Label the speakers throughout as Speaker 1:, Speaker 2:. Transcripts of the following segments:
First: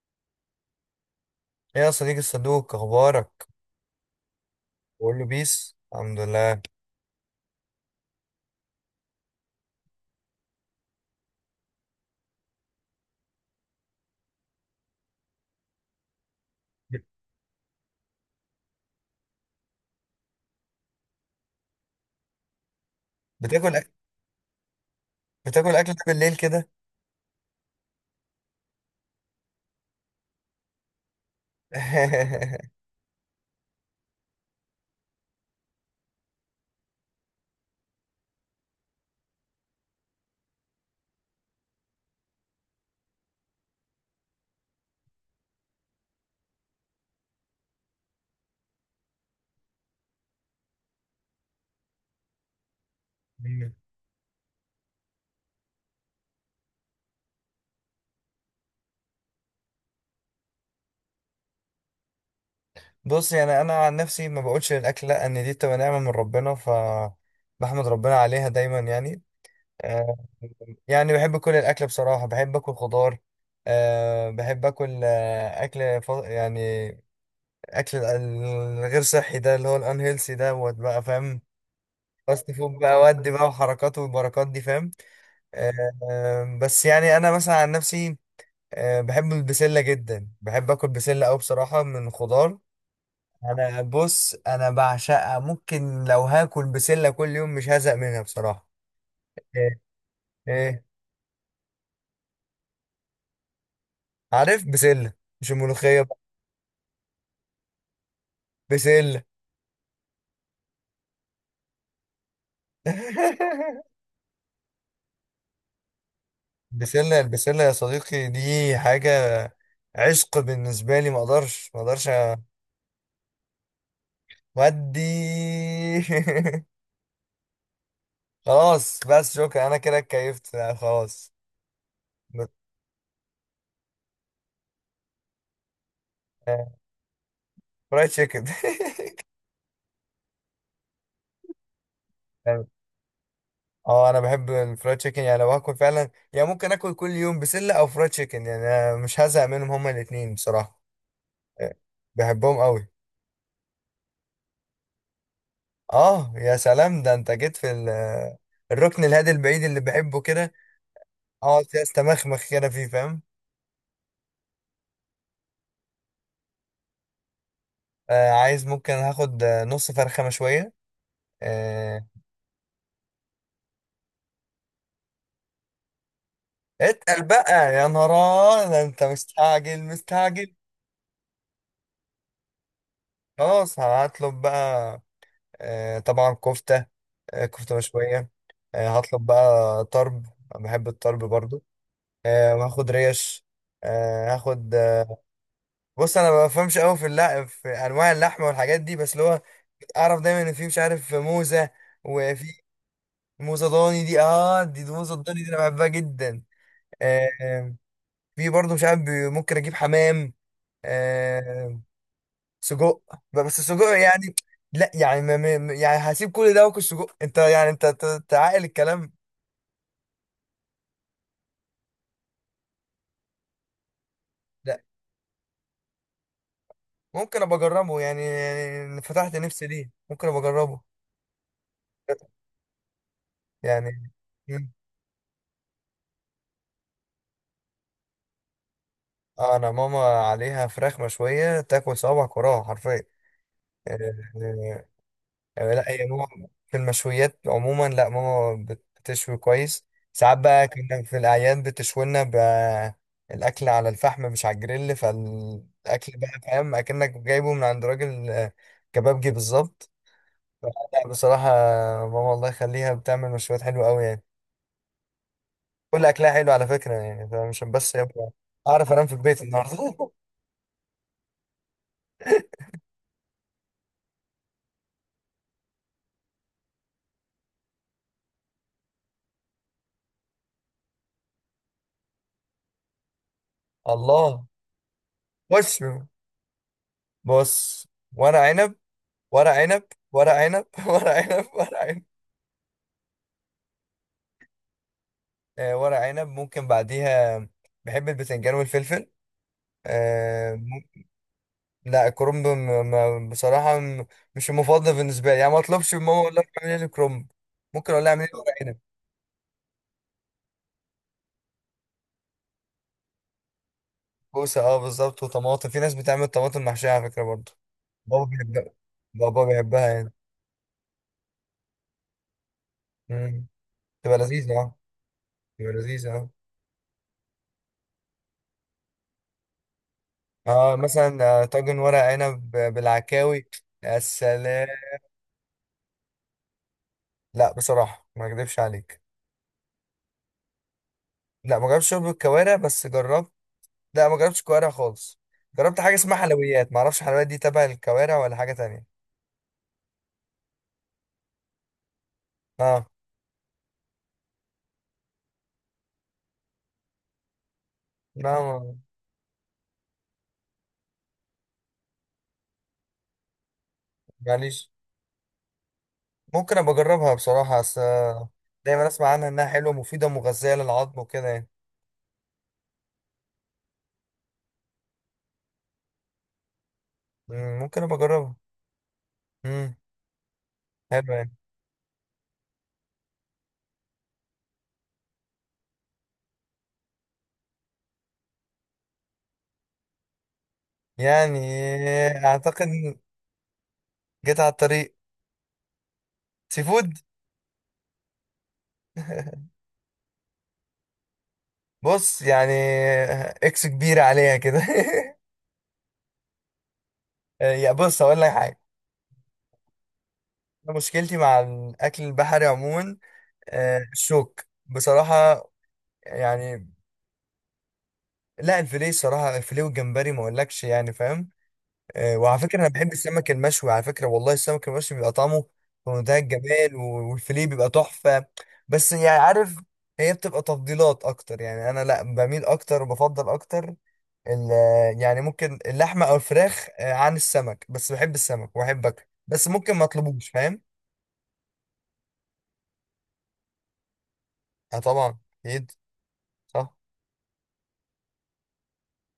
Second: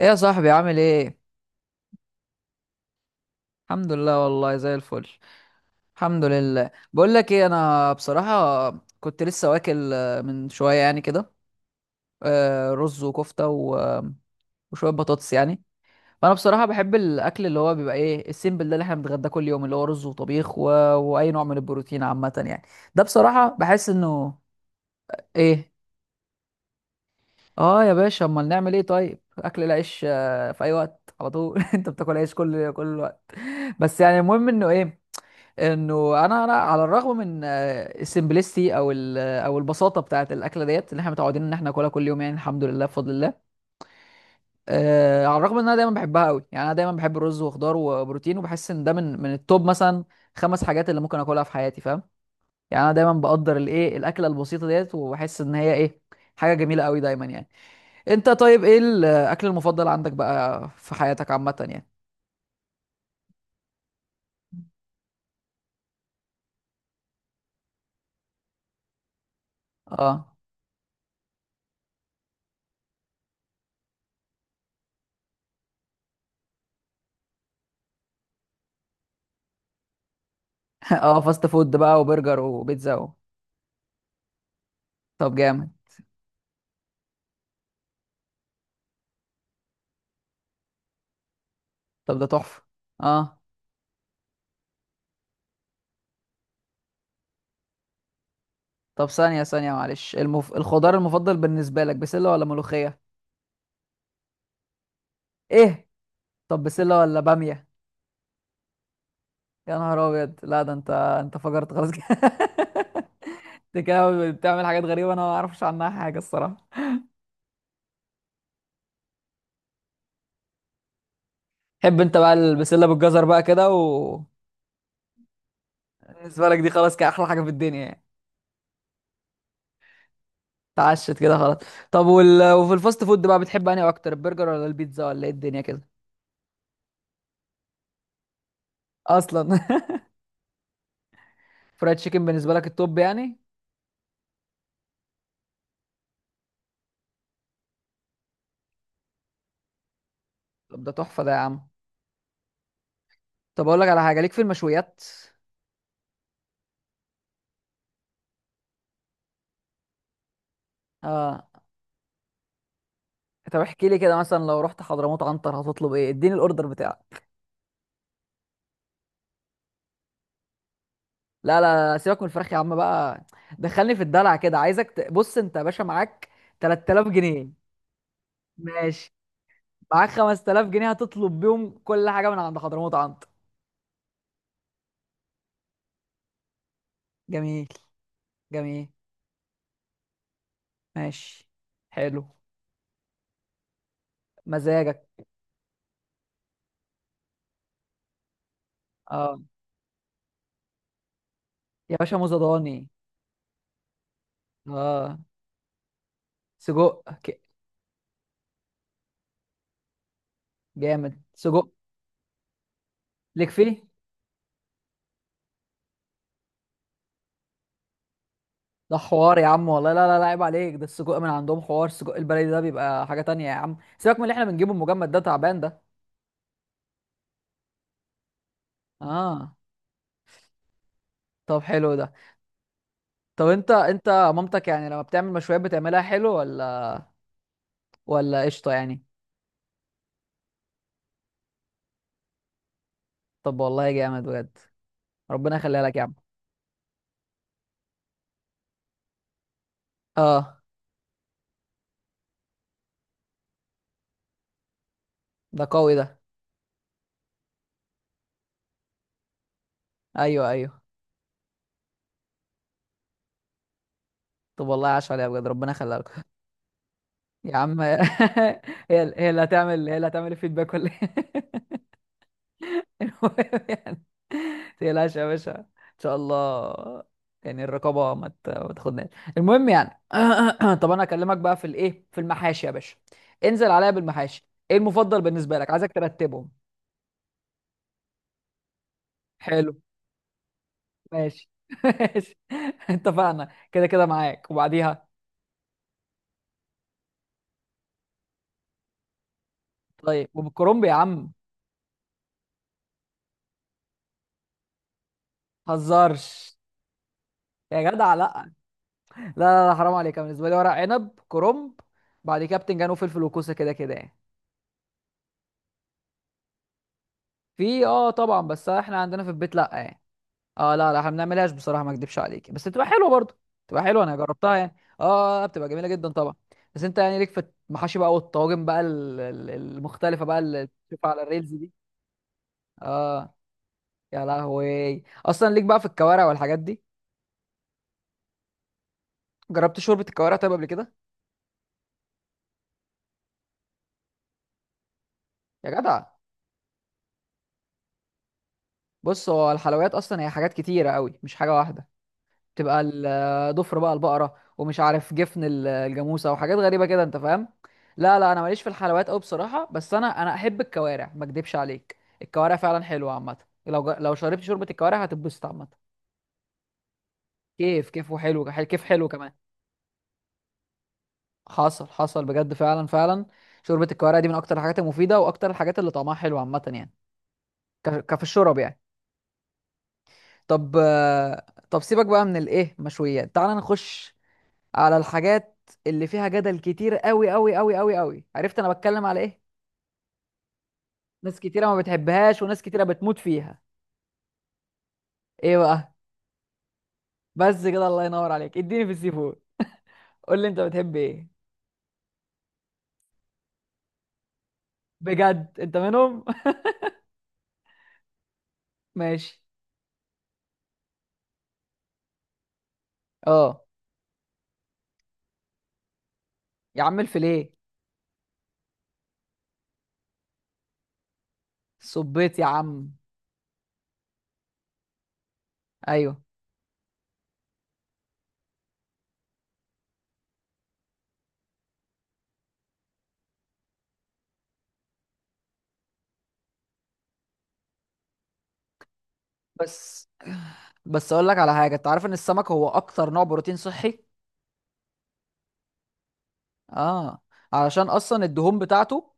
Speaker 1: ايه يا صاحبي عامل ايه؟
Speaker 2: ايه يا صديقي الصدوق، اخبارك؟
Speaker 1: الحمد لله، والله زي الفل.
Speaker 2: بقول له بيس، الحمد
Speaker 1: الحمد
Speaker 2: لله.
Speaker 1: لله. بقول لك ايه، انا بصراحه كنت لسه واكل من شويه يعني كده. رز وكفته وشويه بطاطس يعني. فانا بصراحه بحب الاكل اللي هو بيبقى ايه السيمبل ده اللي احنا بنتغداه كل يوم، اللي هو رز وطبيخ و واي نوع من البروتين عامه يعني. ده بصراحه
Speaker 2: بتاكل
Speaker 1: بحس
Speaker 2: أك...
Speaker 1: انه ايه.
Speaker 2: بتاكل اكل بالليل كده؟
Speaker 1: اه يا باشا، امال نعمل ايه؟ طيب اكل العيش في اي وقت على طول. انت بتاكل عيش كل كل وقت. بس يعني المهم انه ايه، انه انا على الرغم من السمبلستي او او البساطه بتاعه الاكله ديت اللي احنا متعودين ان احنا ناكلها كل يوم، يعني الحمد لله بفضل الله. على الرغم ان انا دايما بحبها قوي، يعني انا دايما بحب الرز وخضار وبروتين، وبحس ان ده من التوب مثلا خمس حاجات اللي ممكن اكلها في حياتي، فاهم؟ يعني انا دايما بقدر الايه، الاكله البسيطه ديت، وبحس ان هي ايه، حاجه جميله قوي دايما يعني. انت طيب ايه الاكل المفضل عندك بقى في حياتك عامه يعني؟
Speaker 2: بص، يعني انا عن نفسي ما بقولش الاكل، لا ان دي بتبقى نعمه من ربنا، ف بحمد ربنا عليها دايما يعني. آه،
Speaker 1: اه.
Speaker 2: يعني بحب كل الاكل بصراحه، بحب اكل خضار. بحب اكل اكل يعني اكل ال- الغير صحي ده اللي هو الانهيلسي ده بقى،
Speaker 1: اه،
Speaker 2: فاهم؟
Speaker 1: فاست فود بقى وبرجر
Speaker 2: فاست فود
Speaker 1: وبيتزا
Speaker 2: بقى
Speaker 1: و
Speaker 2: ودي بقى وحركات والبركات دي، فاهم؟
Speaker 1: طب جامد.
Speaker 2: بس يعني انا مثلا عن نفسي، بحب البسله جدا، بحب اكل بسله قوي بصراحه من
Speaker 1: طب ده
Speaker 2: الخضار.
Speaker 1: تحفة. اه.
Speaker 2: انا، بص، انا بعشقها، ممكن لو هاكل بسله كل يوم مش هزهق منها بصراحه.
Speaker 1: طب ثانية ثانية،
Speaker 2: ايه.
Speaker 1: معلش،
Speaker 2: إيه؟
Speaker 1: الخضار المفضل بالنسبة لك بسلة ولا ملوخية؟
Speaker 2: عارف، بسله. مش
Speaker 1: ايه.
Speaker 2: الملوخيه بقى.
Speaker 1: طب بسلة ولا بامية؟
Speaker 2: بسله.
Speaker 1: يا نهار ابيض، لا ده انت فجرت خلاص كده. انت كده بتعمل حاجات غريبة انا ما اعرفش عنها حاجة الصراحة.
Speaker 2: بسله، البسله يا صديقي دي حاجه عشق بالنسبه لي، ما اقدرش ما
Speaker 1: تحب
Speaker 2: اقدرش.
Speaker 1: انت بقى البسلة بالجزر بقى كده و
Speaker 2: ودي.
Speaker 1: بالنسبة لك دي خلاص كده احلى حاجة في الدنيا يعني؟
Speaker 2: خلاص بس شكرا، انا كده اتكيفت، لا.
Speaker 1: اتعشت كده خلاص. طب
Speaker 2: خلاص.
Speaker 1: وفي الفاست فود بقى بتحب انهي اكتر، البرجر ولا البيتزا ولا ايه الدنيا كده؟
Speaker 2: فرايد تشيكن.
Speaker 1: اصلا. فرايد تشيكن بالنسبة لك
Speaker 2: يعني.
Speaker 1: التوب يعني؟
Speaker 2: اه انا بحب الفرايد تشيكن يعني، لو هاكل فعلا يعني ممكن اكل كل يوم بسله او فرايد تشيكن، يعني أنا مش هزهق منهم هما الاثنين بصراحه.
Speaker 1: طب ده تحفة ده يا عم.
Speaker 2: آه، بحبهم قوي.
Speaker 1: طب اقول لك على حاجه، ليك في المشويات؟
Speaker 2: اه يا سلام، ده انت جيت في الركن الهادي البعيد اللي بحبه كده،
Speaker 1: اه.
Speaker 2: اقعد فيه استمخمخ كده فيه، فاهم؟
Speaker 1: طب احكي لي كده، مثلا لو رحت حضرموت عنتر هتطلب ايه؟ اديني الاوردر بتاعك.
Speaker 2: عايز، ممكن هاخد نص فرخه مشويه.
Speaker 1: لا لا لا،
Speaker 2: آه
Speaker 1: سيبك من الفراخ يا عم بقى. دخلني في الدلع كده، عايزك بص انت يا باشا معاك 3000
Speaker 2: اتقل
Speaker 1: جنيه
Speaker 2: بقى يا نهار، ده انت
Speaker 1: ماشي.
Speaker 2: مستعجل
Speaker 1: معاك
Speaker 2: مستعجل.
Speaker 1: 5000 جنيه، هتطلب بيهم كل حاجه من عند حضرموت عنتر.
Speaker 2: خلاص هطلب بقى. طبعا كفتة.
Speaker 1: جميل.
Speaker 2: كفتة مشوية.
Speaker 1: جميل.
Speaker 2: هطلب بقى طرب. أنا بحب الطرب
Speaker 1: ماشي.
Speaker 2: برضو.
Speaker 1: حلو.
Speaker 2: وهاخد ريش. هاخد
Speaker 1: مزاجك.
Speaker 2: بص انا ما بفهمش قوي في اللحم، في انواع اللحمه والحاجات دي، بس اللي
Speaker 1: اه
Speaker 2: هو اعرف دايما ان في، مش عارف، موزه،
Speaker 1: يا باشا، موزة
Speaker 2: وفي
Speaker 1: ضاني.
Speaker 2: موزه ضاني، دي اه دي موزه
Speaker 1: اه
Speaker 2: الضاني دي انا بحبها جدا.
Speaker 1: سجق،
Speaker 2: آه، آه، في برضو، مش عارف ممكن اجيب حمام.
Speaker 1: جامد سجق،
Speaker 2: آه، سجق بقى،
Speaker 1: ليك
Speaker 2: بس
Speaker 1: فيه.
Speaker 2: سجق يعني. لا يعني يعني هسيب كل ده واكل سجق؟ انت يعني انت تعقل
Speaker 1: ده
Speaker 2: الكلام.
Speaker 1: حوار يا عم والله، لا لا لا، عيب عليك، ده السجق من عندهم حوار، السجق البلدي ده بيبقى حاجة تانية يا عم، سيبك من اللي احنا بنجيبه
Speaker 2: لا
Speaker 1: المجمد ده، تعبان ده.
Speaker 2: ممكن ابقى اجربه، يعني فتحت
Speaker 1: اه.
Speaker 2: نفسي ليه، ممكن ابقى اجربه.
Speaker 1: طب حلو ده. طب انت
Speaker 2: يعني.
Speaker 1: انت مامتك
Speaker 2: مم.
Speaker 1: يعني لما بتعمل مشويات بتعملها حلو ولا قشطة يعني؟
Speaker 2: انا ماما عليها فراخ مشويه تاكل صوابعك وراها حرفيا.
Speaker 1: طب
Speaker 2: آه،
Speaker 1: والله جامد بجد،
Speaker 2: آه،
Speaker 1: ربنا
Speaker 2: يعني
Speaker 1: يخليها
Speaker 2: لا،
Speaker 1: لك يا
Speaker 2: هي
Speaker 1: عم.
Speaker 2: ماما في المشويات عموما، لا ماما بتشوي كويس. ساعات
Speaker 1: اه
Speaker 2: بقى كنا في الأعياد، بتشوي لنا الأكل على الفحم مش على الجريل،
Speaker 1: ده قوي ده.
Speaker 2: فالأكل بقى فاهم أكنك جايبه من عند راجل كبابجي بالظبط.
Speaker 1: ايوه ايوه.
Speaker 2: فلا بصراحة ماما الله يخليها بتعمل مشويات حلوة أوي يعني.
Speaker 1: طب والله عاش عليها بجد، ربنا يخليها
Speaker 2: كل
Speaker 1: لك.
Speaker 2: أكلها حلو على فكرة، يعني
Speaker 1: يا
Speaker 2: فمش
Speaker 1: عم
Speaker 2: بس
Speaker 1: هي
Speaker 2: يبقى أعرف أنام في
Speaker 1: هي اللي
Speaker 2: البيت
Speaker 1: هتعمل هي اللي
Speaker 2: النهاردة.
Speaker 1: هتعمل الفيدباك ولا إيه؟ المهم يعني، تقلقش يا باشا ان شاء الله، يعني الرقابه ما تاخدناش. المهم يعني طب انا اكلمك بقى في الايه، في المحاشي يا باشا. انزل عليا
Speaker 2: الله.
Speaker 1: بالمحاشي، ايه المفضل بالنسبه لك،
Speaker 2: وش.
Speaker 1: عايزك ترتبهم.
Speaker 2: بص. ورق عنب. ورق
Speaker 1: حلو.
Speaker 2: عنب. ورق عنب، ورق عنب،
Speaker 1: ماشي.
Speaker 2: ورق عنب.
Speaker 1: ماشي. اتفقنا كده، كده معاك وبعديها.
Speaker 2: ورق عنب ممكن بعديها. بحب البتنجان والفلفل.
Speaker 1: طيب
Speaker 2: آه،
Speaker 1: وبالكرنب يا
Speaker 2: مم-
Speaker 1: عم؟
Speaker 2: لا الكرنب بصراحة مش المفضل بالنسبة لي، يعني ما اطلبش من ماما اقول لها
Speaker 1: هزارش
Speaker 2: اعملي لي كرنب.
Speaker 1: يا
Speaker 2: ممكن اقول لها
Speaker 1: جدع، لا
Speaker 2: اعملي لي
Speaker 1: لا
Speaker 2: ورق عنب.
Speaker 1: لا لا، حرام عليك. أنا بالنسبه لي ورق عنب، كرنب، بعد كده بتنجان وفلفل وكوسه كده كده يعني.
Speaker 2: كوسة اه بالظبط، وطماطم، في ناس بتعمل طماطم محشية على فكرة برضه.
Speaker 1: في اه
Speaker 2: بابا
Speaker 1: طبعا، بس
Speaker 2: بيحبها،
Speaker 1: احنا عندنا في
Speaker 2: بابا
Speaker 1: البيت لا
Speaker 2: بيحبها
Speaker 1: يعني.
Speaker 2: يعني.
Speaker 1: اه لا لا، احنا ما بنعملهاش بصراحه ما اكدبش عليك، بس بتبقى حلوه برضه.
Speaker 2: مم.
Speaker 1: بتبقى حلوه، انا
Speaker 2: تبقى لذيذة
Speaker 1: جربتها يعني
Speaker 2: اه.
Speaker 1: اه، بتبقى
Speaker 2: تبقى
Speaker 1: جميله جدا
Speaker 2: لذيذة اه.
Speaker 1: طبعا. بس انت يعني ليك في المحاشي بقى والطواجن بقى المختلفه بقى اللي
Speaker 2: اه
Speaker 1: بتشوفها على
Speaker 2: مثلا
Speaker 1: الريلز دي؟
Speaker 2: طاجن ورق عنب
Speaker 1: اه.
Speaker 2: بالعكاوي. يا
Speaker 1: يا
Speaker 2: سلام.
Speaker 1: لهوي، اصلا ليك بقى في الكوارع والحاجات دي؟
Speaker 2: لا بصراحة ما اكذبش عليك.
Speaker 1: جربت شوربه الكوارع طيب قبل كده؟
Speaker 2: لا ما جربتش شرب الكوارع، بس جربت. لا ما جربتش كوارع خالص.
Speaker 1: يا
Speaker 2: جربت حاجه
Speaker 1: جدع،
Speaker 2: اسمها، لا، حلويات، ما اعرفش حلويات دي تبع الكوارع ولا حاجه تانية.
Speaker 1: بص هو الحلويات اصلا هي حاجات كتيره قوي، مش حاجه واحده. تبقى
Speaker 2: اه
Speaker 1: ضفر بقى البقره ومش عارف جفن الجاموسه وحاجات غريبه كده انت فاهم. لا لا،
Speaker 2: لا
Speaker 1: انا ماليش في الحلويات قوي بصراحه، بس انا احب الكوارع ما اكدبش عليك، الكوارع فعلا حلوه عامه. لو شربت شوربه
Speaker 2: معليش،
Speaker 1: الكوارع هتتبسط عامه.
Speaker 2: ممكن ابقى اجربها بصراحه، بس
Speaker 1: كيف
Speaker 2: دايما اسمع
Speaker 1: حلو
Speaker 2: عنها
Speaker 1: كمان.
Speaker 2: انها حلوه ومفيده ومغذيه للعظم وكده يعني.
Speaker 1: حصل حصل بجد، فعلا فعلا. شوربه الكوارع دي من اكتر الحاجات المفيده واكتر الحاجات اللي طعمها حلو عامه يعني.
Speaker 2: ممكن ابقى
Speaker 1: كفي
Speaker 2: اجربها.
Speaker 1: الشرب يعني.
Speaker 2: امم.
Speaker 1: طب
Speaker 2: حلو يعني.
Speaker 1: طب سيبك بقى من الايه مشويات، تعال نخش على الحاجات اللي فيها جدل كتير، قوي قوي قوي قوي قوي، عرفت انا بتكلم على ايه؟
Speaker 2: يعني
Speaker 1: ناس كتيره ما بتحبهاش وناس
Speaker 2: اعتقد
Speaker 1: كتيره
Speaker 2: إن
Speaker 1: بتموت فيها.
Speaker 2: جيت على الطريق،
Speaker 1: ايه بقى؟
Speaker 2: سي فود.
Speaker 1: بس كده، الله ينور عليك، اديني في السي فود، قول لي انت بتحب ايه.
Speaker 2: بص يعني، اكس كبيره عليها كده.
Speaker 1: بجد انت منهم.
Speaker 2: يا بص هقول لك حاجه.
Speaker 1: ماشي.
Speaker 2: مشكلتي مع الاكل البحري عموما
Speaker 1: اه
Speaker 2: الشوك بصراحة، يعني.
Speaker 1: يا عم الفيليه.
Speaker 2: لا الفيليه صراحة، الفيليه والجمبري ما اقولكش يعني، فاهم؟
Speaker 1: صبيت
Speaker 2: وعلى
Speaker 1: يا
Speaker 2: فكرة انا
Speaker 1: عم.
Speaker 2: بحب السمك المشوي على فكرة، والله السمك المشوي بيبقى طعمه في منتهى
Speaker 1: ايوه.
Speaker 2: الجمال، والفيليه بيبقى تحفة. بس يعني عارف، هي بتبقى تفضيلات اكتر يعني، انا لا بميل اكتر وبفضل اكتر ال- يعني ممكن اللحمة او الفراخ عن السمك، بس بحب السمك واحبك، بس ممكن ما
Speaker 1: بس
Speaker 2: اطلبوش، فاهم؟
Speaker 1: بس اقول لك على حاجه، انت عارف ان السمك هو اكتر نوع بروتين صحي؟
Speaker 2: اه طبعا. اكيد. صح.
Speaker 1: اه، علشان اصلا الدهون بتاعته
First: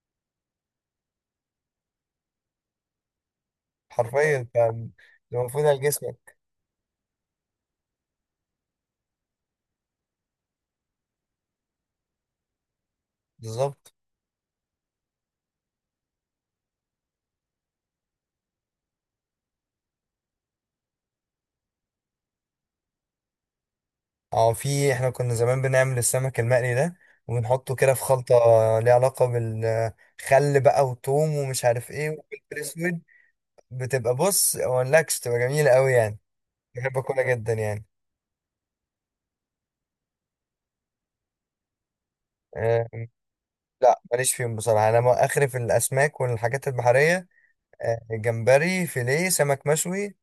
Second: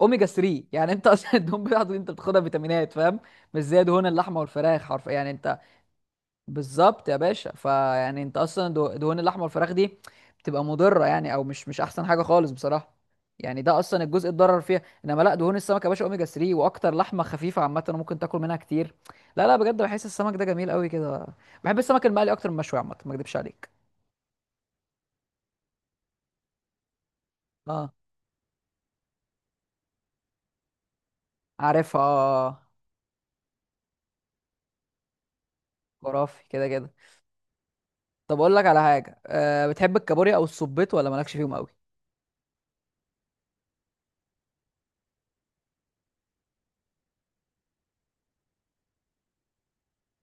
Speaker 1: اوميجا 3. يعني انت اصلا الدهون بتاعته دي انت بتاخدها فيتامينات، فاهم؟ مش زي دهون
Speaker 2: حرفيا
Speaker 1: اللحمه
Speaker 2: انت
Speaker 1: والفراخ، حرف يعني انت.
Speaker 2: المفروض على جسمك.
Speaker 1: بالظبط يا باشا، فيعني انت اصلا دهون اللحمه والفراخ دي بتبقى مضره يعني، او مش احسن حاجه خالص بصراحه. يعني ده
Speaker 2: بالظبط.
Speaker 1: اصلا الجزء اتضرر فيها، انما لا دهون السمك يا باشا اوميجا 3، واكتر لحمه خفيفه عامه وممكن تاكل منها كتير. لا لا، بجد بحس السمك ده جميل قوي كده. بحب السمك المقلي اكتر من المشوي عامه، ما اكدبش عليك.
Speaker 2: اه في، احنا كنا زمان بنعمل السمك المقلي ده، وبنحطه
Speaker 1: اه
Speaker 2: كده في خلطة ليها علاقة بالخل بقى، وتوم ومش عارف
Speaker 1: عارفها.
Speaker 2: ايه وفلفل اسود. بتبقى، بص مقولكش تبقى جميلة قوي يعني.
Speaker 1: خرافي كده كده.
Speaker 2: بحب اكلها جدا يعني.
Speaker 1: طب اقول لك على حاجه، بتحب الكابوريا او السبيط، ولا مالكش فيهم قوي؟
Speaker 2: أه. لا ماليش فيهم بصراحة، انا اخري في الاسماك والحاجات البحرية. أه جمبري، فيليه، سمك مشوي.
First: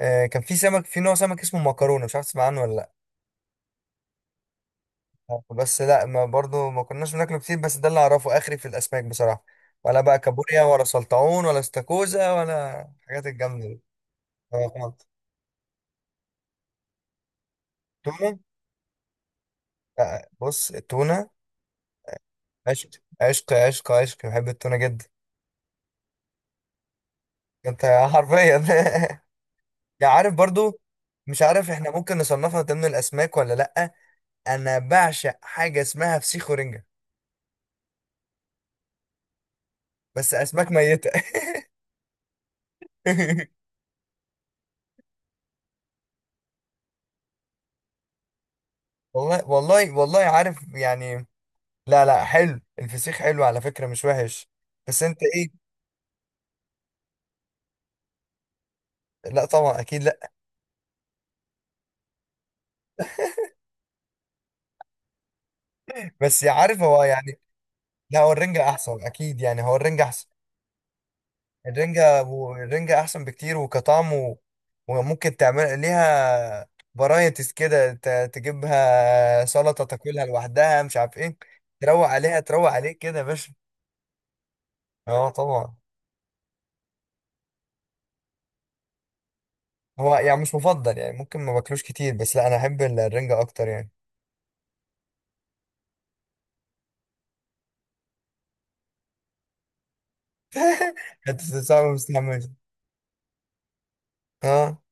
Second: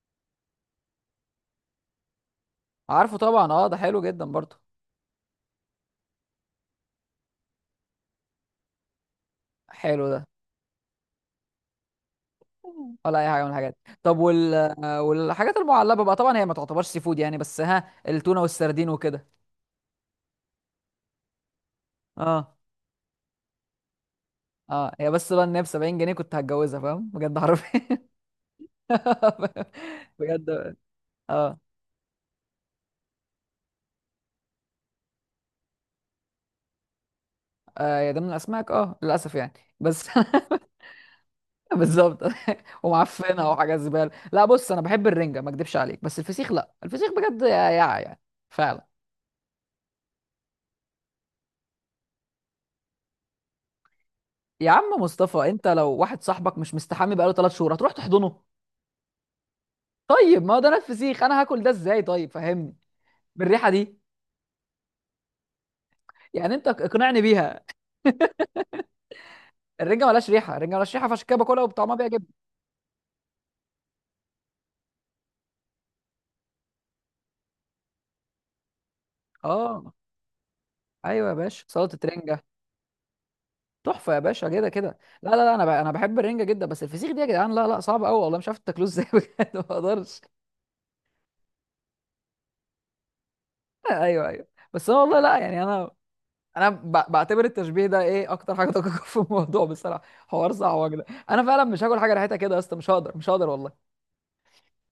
Speaker 2: أه كان في سمك، في نوع سمك اسمه مكرونة، مش عارف تسمع عنه ولا لأ.
Speaker 1: عارفه طبعا، اه ده حلو جدا برضه.
Speaker 2: بس لا، ما برضو ما كناش بناكله كتير، بس ده اللي اعرفه اخري في الاسماك بصراحه. ولا
Speaker 1: حلو
Speaker 2: بقى
Speaker 1: ده.
Speaker 2: كابوريا ولا سلطعون ولا استاكوزا ولا
Speaker 1: ولا
Speaker 2: الحاجات
Speaker 1: اي حاجه من
Speaker 2: الجامده
Speaker 1: الحاجات
Speaker 2: دي.
Speaker 1: دي. طب
Speaker 2: اه خالص.
Speaker 1: والحاجات المعلبه بقى، طبعا هي ما تعتبرش سي فود يعني، بس ها
Speaker 2: تونه.
Speaker 1: التونه والسردين وكده؟
Speaker 2: لا، بص التونه
Speaker 1: اه.
Speaker 2: عشق، عشق، عشق، عشق، بحب التونه
Speaker 1: اه
Speaker 2: جدا.
Speaker 1: هي بس بقى ان هي ب 70 جنيه كنت هتجوزها، فاهم؟ بجد
Speaker 2: انت
Speaker 1: حرفيا.
Speaker 2: حرفيا. يعني عارف
Speaker 1: بجد.
Speaker 2: برضو، مش
Speaker 1: اه.
Speaker 2: عارف احنا ممكن نصنفها ضمن الاسماك ولا لا. انا بعشق حاجه اسمها فسيخ ورنجه.
Speaker 1: يا ده من الاسماك اه للاسف يعني. بس
Speaker 2: بس اسماك ميته.
Speaker 1: بالظبط. ومعفنه وحاجه زباله. لا بص، انا بحب الرنجه ما اكدبش عليك، بس الفسيخ لا، الفسيخ بجد يا يعني فعلا.
Speaker 2: والله والله والله عارف يعني. لا لا، حلو الفسيخ، حلو على فكرة مش وحش.
Speaker 1: يا عم
Speaker 2: بس انت
Speaker 1: مصطفى،
Speaker 2: ايه.
Speaker 1: انت لو واحد صاحبك مش مستحمي بقاله 3 شهور هتروح تحضنه؟
Speaker 2: لا طبعا اكيد لا.
Speaker 1: طيب ما هو ده نفس فسيخ، انا هاكل ده ازاي طيب؟ فهمني بالريحه دي،
Speaker 2: بس
Speaker 1: يعني انت
Speaker 2: عارف هو
Speaker 1: اقنعني
Speaker 2: يعني،
Speaker 1: بيها.
Speaker 2: لا هو الرنجة احسن اكيد، يعني هو الرنجة
Speaker 1: الرنجه
Speaker 2: احسن.
Speaker 1: ملهاش ريحه، الرنجه ملهاش ريحه، فعشان كده باكلها وبطعمها
Speaker 2: الرنجة،
Speaker 1: بيعجبني.
Speaker 2: الرنجة احسن بكتير، وكطعم وممكن تعمل ليها فرايتيز كده، تجيبها سلطة،
Speaker 1: اه.
Speaker 2: تاكلها لوحدها، مش عارف
Speaker 1: ايوه يا
Speaker 2: ايه.
Speaker 1: باشا سلطه
Speaker 2: تروق عليها
Speaker 1: رنجه،
Speaker 2: تروق عليك كده يا باشا.
Speaker 1: تحفه يا باشا، كده كده. لا
Speaker 2: اه
Speaker 1: لا لا، انا
Speaker 2: طبعا،
Speaker 1: انا بحب الرنجه جدا، بس الفسيخ دي يا جدعان لا لا صعب قوي والله، مش عارف تاكلوه ازاي. بجد ما
Speaker 2: هو
Speaker 1: اقدرش.
Speaker 2: يعني مش مفضل يعني، ممكن ما باكلوش كتير، بس لا انا احب الرنجة اكتر يعني.
Speaker 1: ايوه ايوه. بس انا والله لا يعني، انا انا بعتبر التشبيه ده ايه اكتر حاجه دقيقه في الموضوع بصراحه. حوار صعب ده.
Speaker 2: انت
Speaker 1: انا فعلا مش
Speaker 2: صعب
Speaker 1: هاكل حاجه ريحتها
Speaker 2: مستعمل.
Speaker 1: كده يا اسطى، مش هقدر مش هقدر والله.
Speaker 2: اه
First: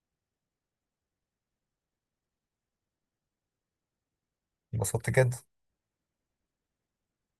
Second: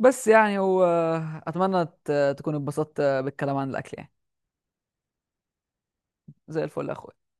Speaker 1: بس يعني هو، اتمنى تكونوا اتبسطت بالكلام عن الاكل يعني.
Speaker 2: انبسطت جدا.
Speaker 1: زي الفل يا اخويا.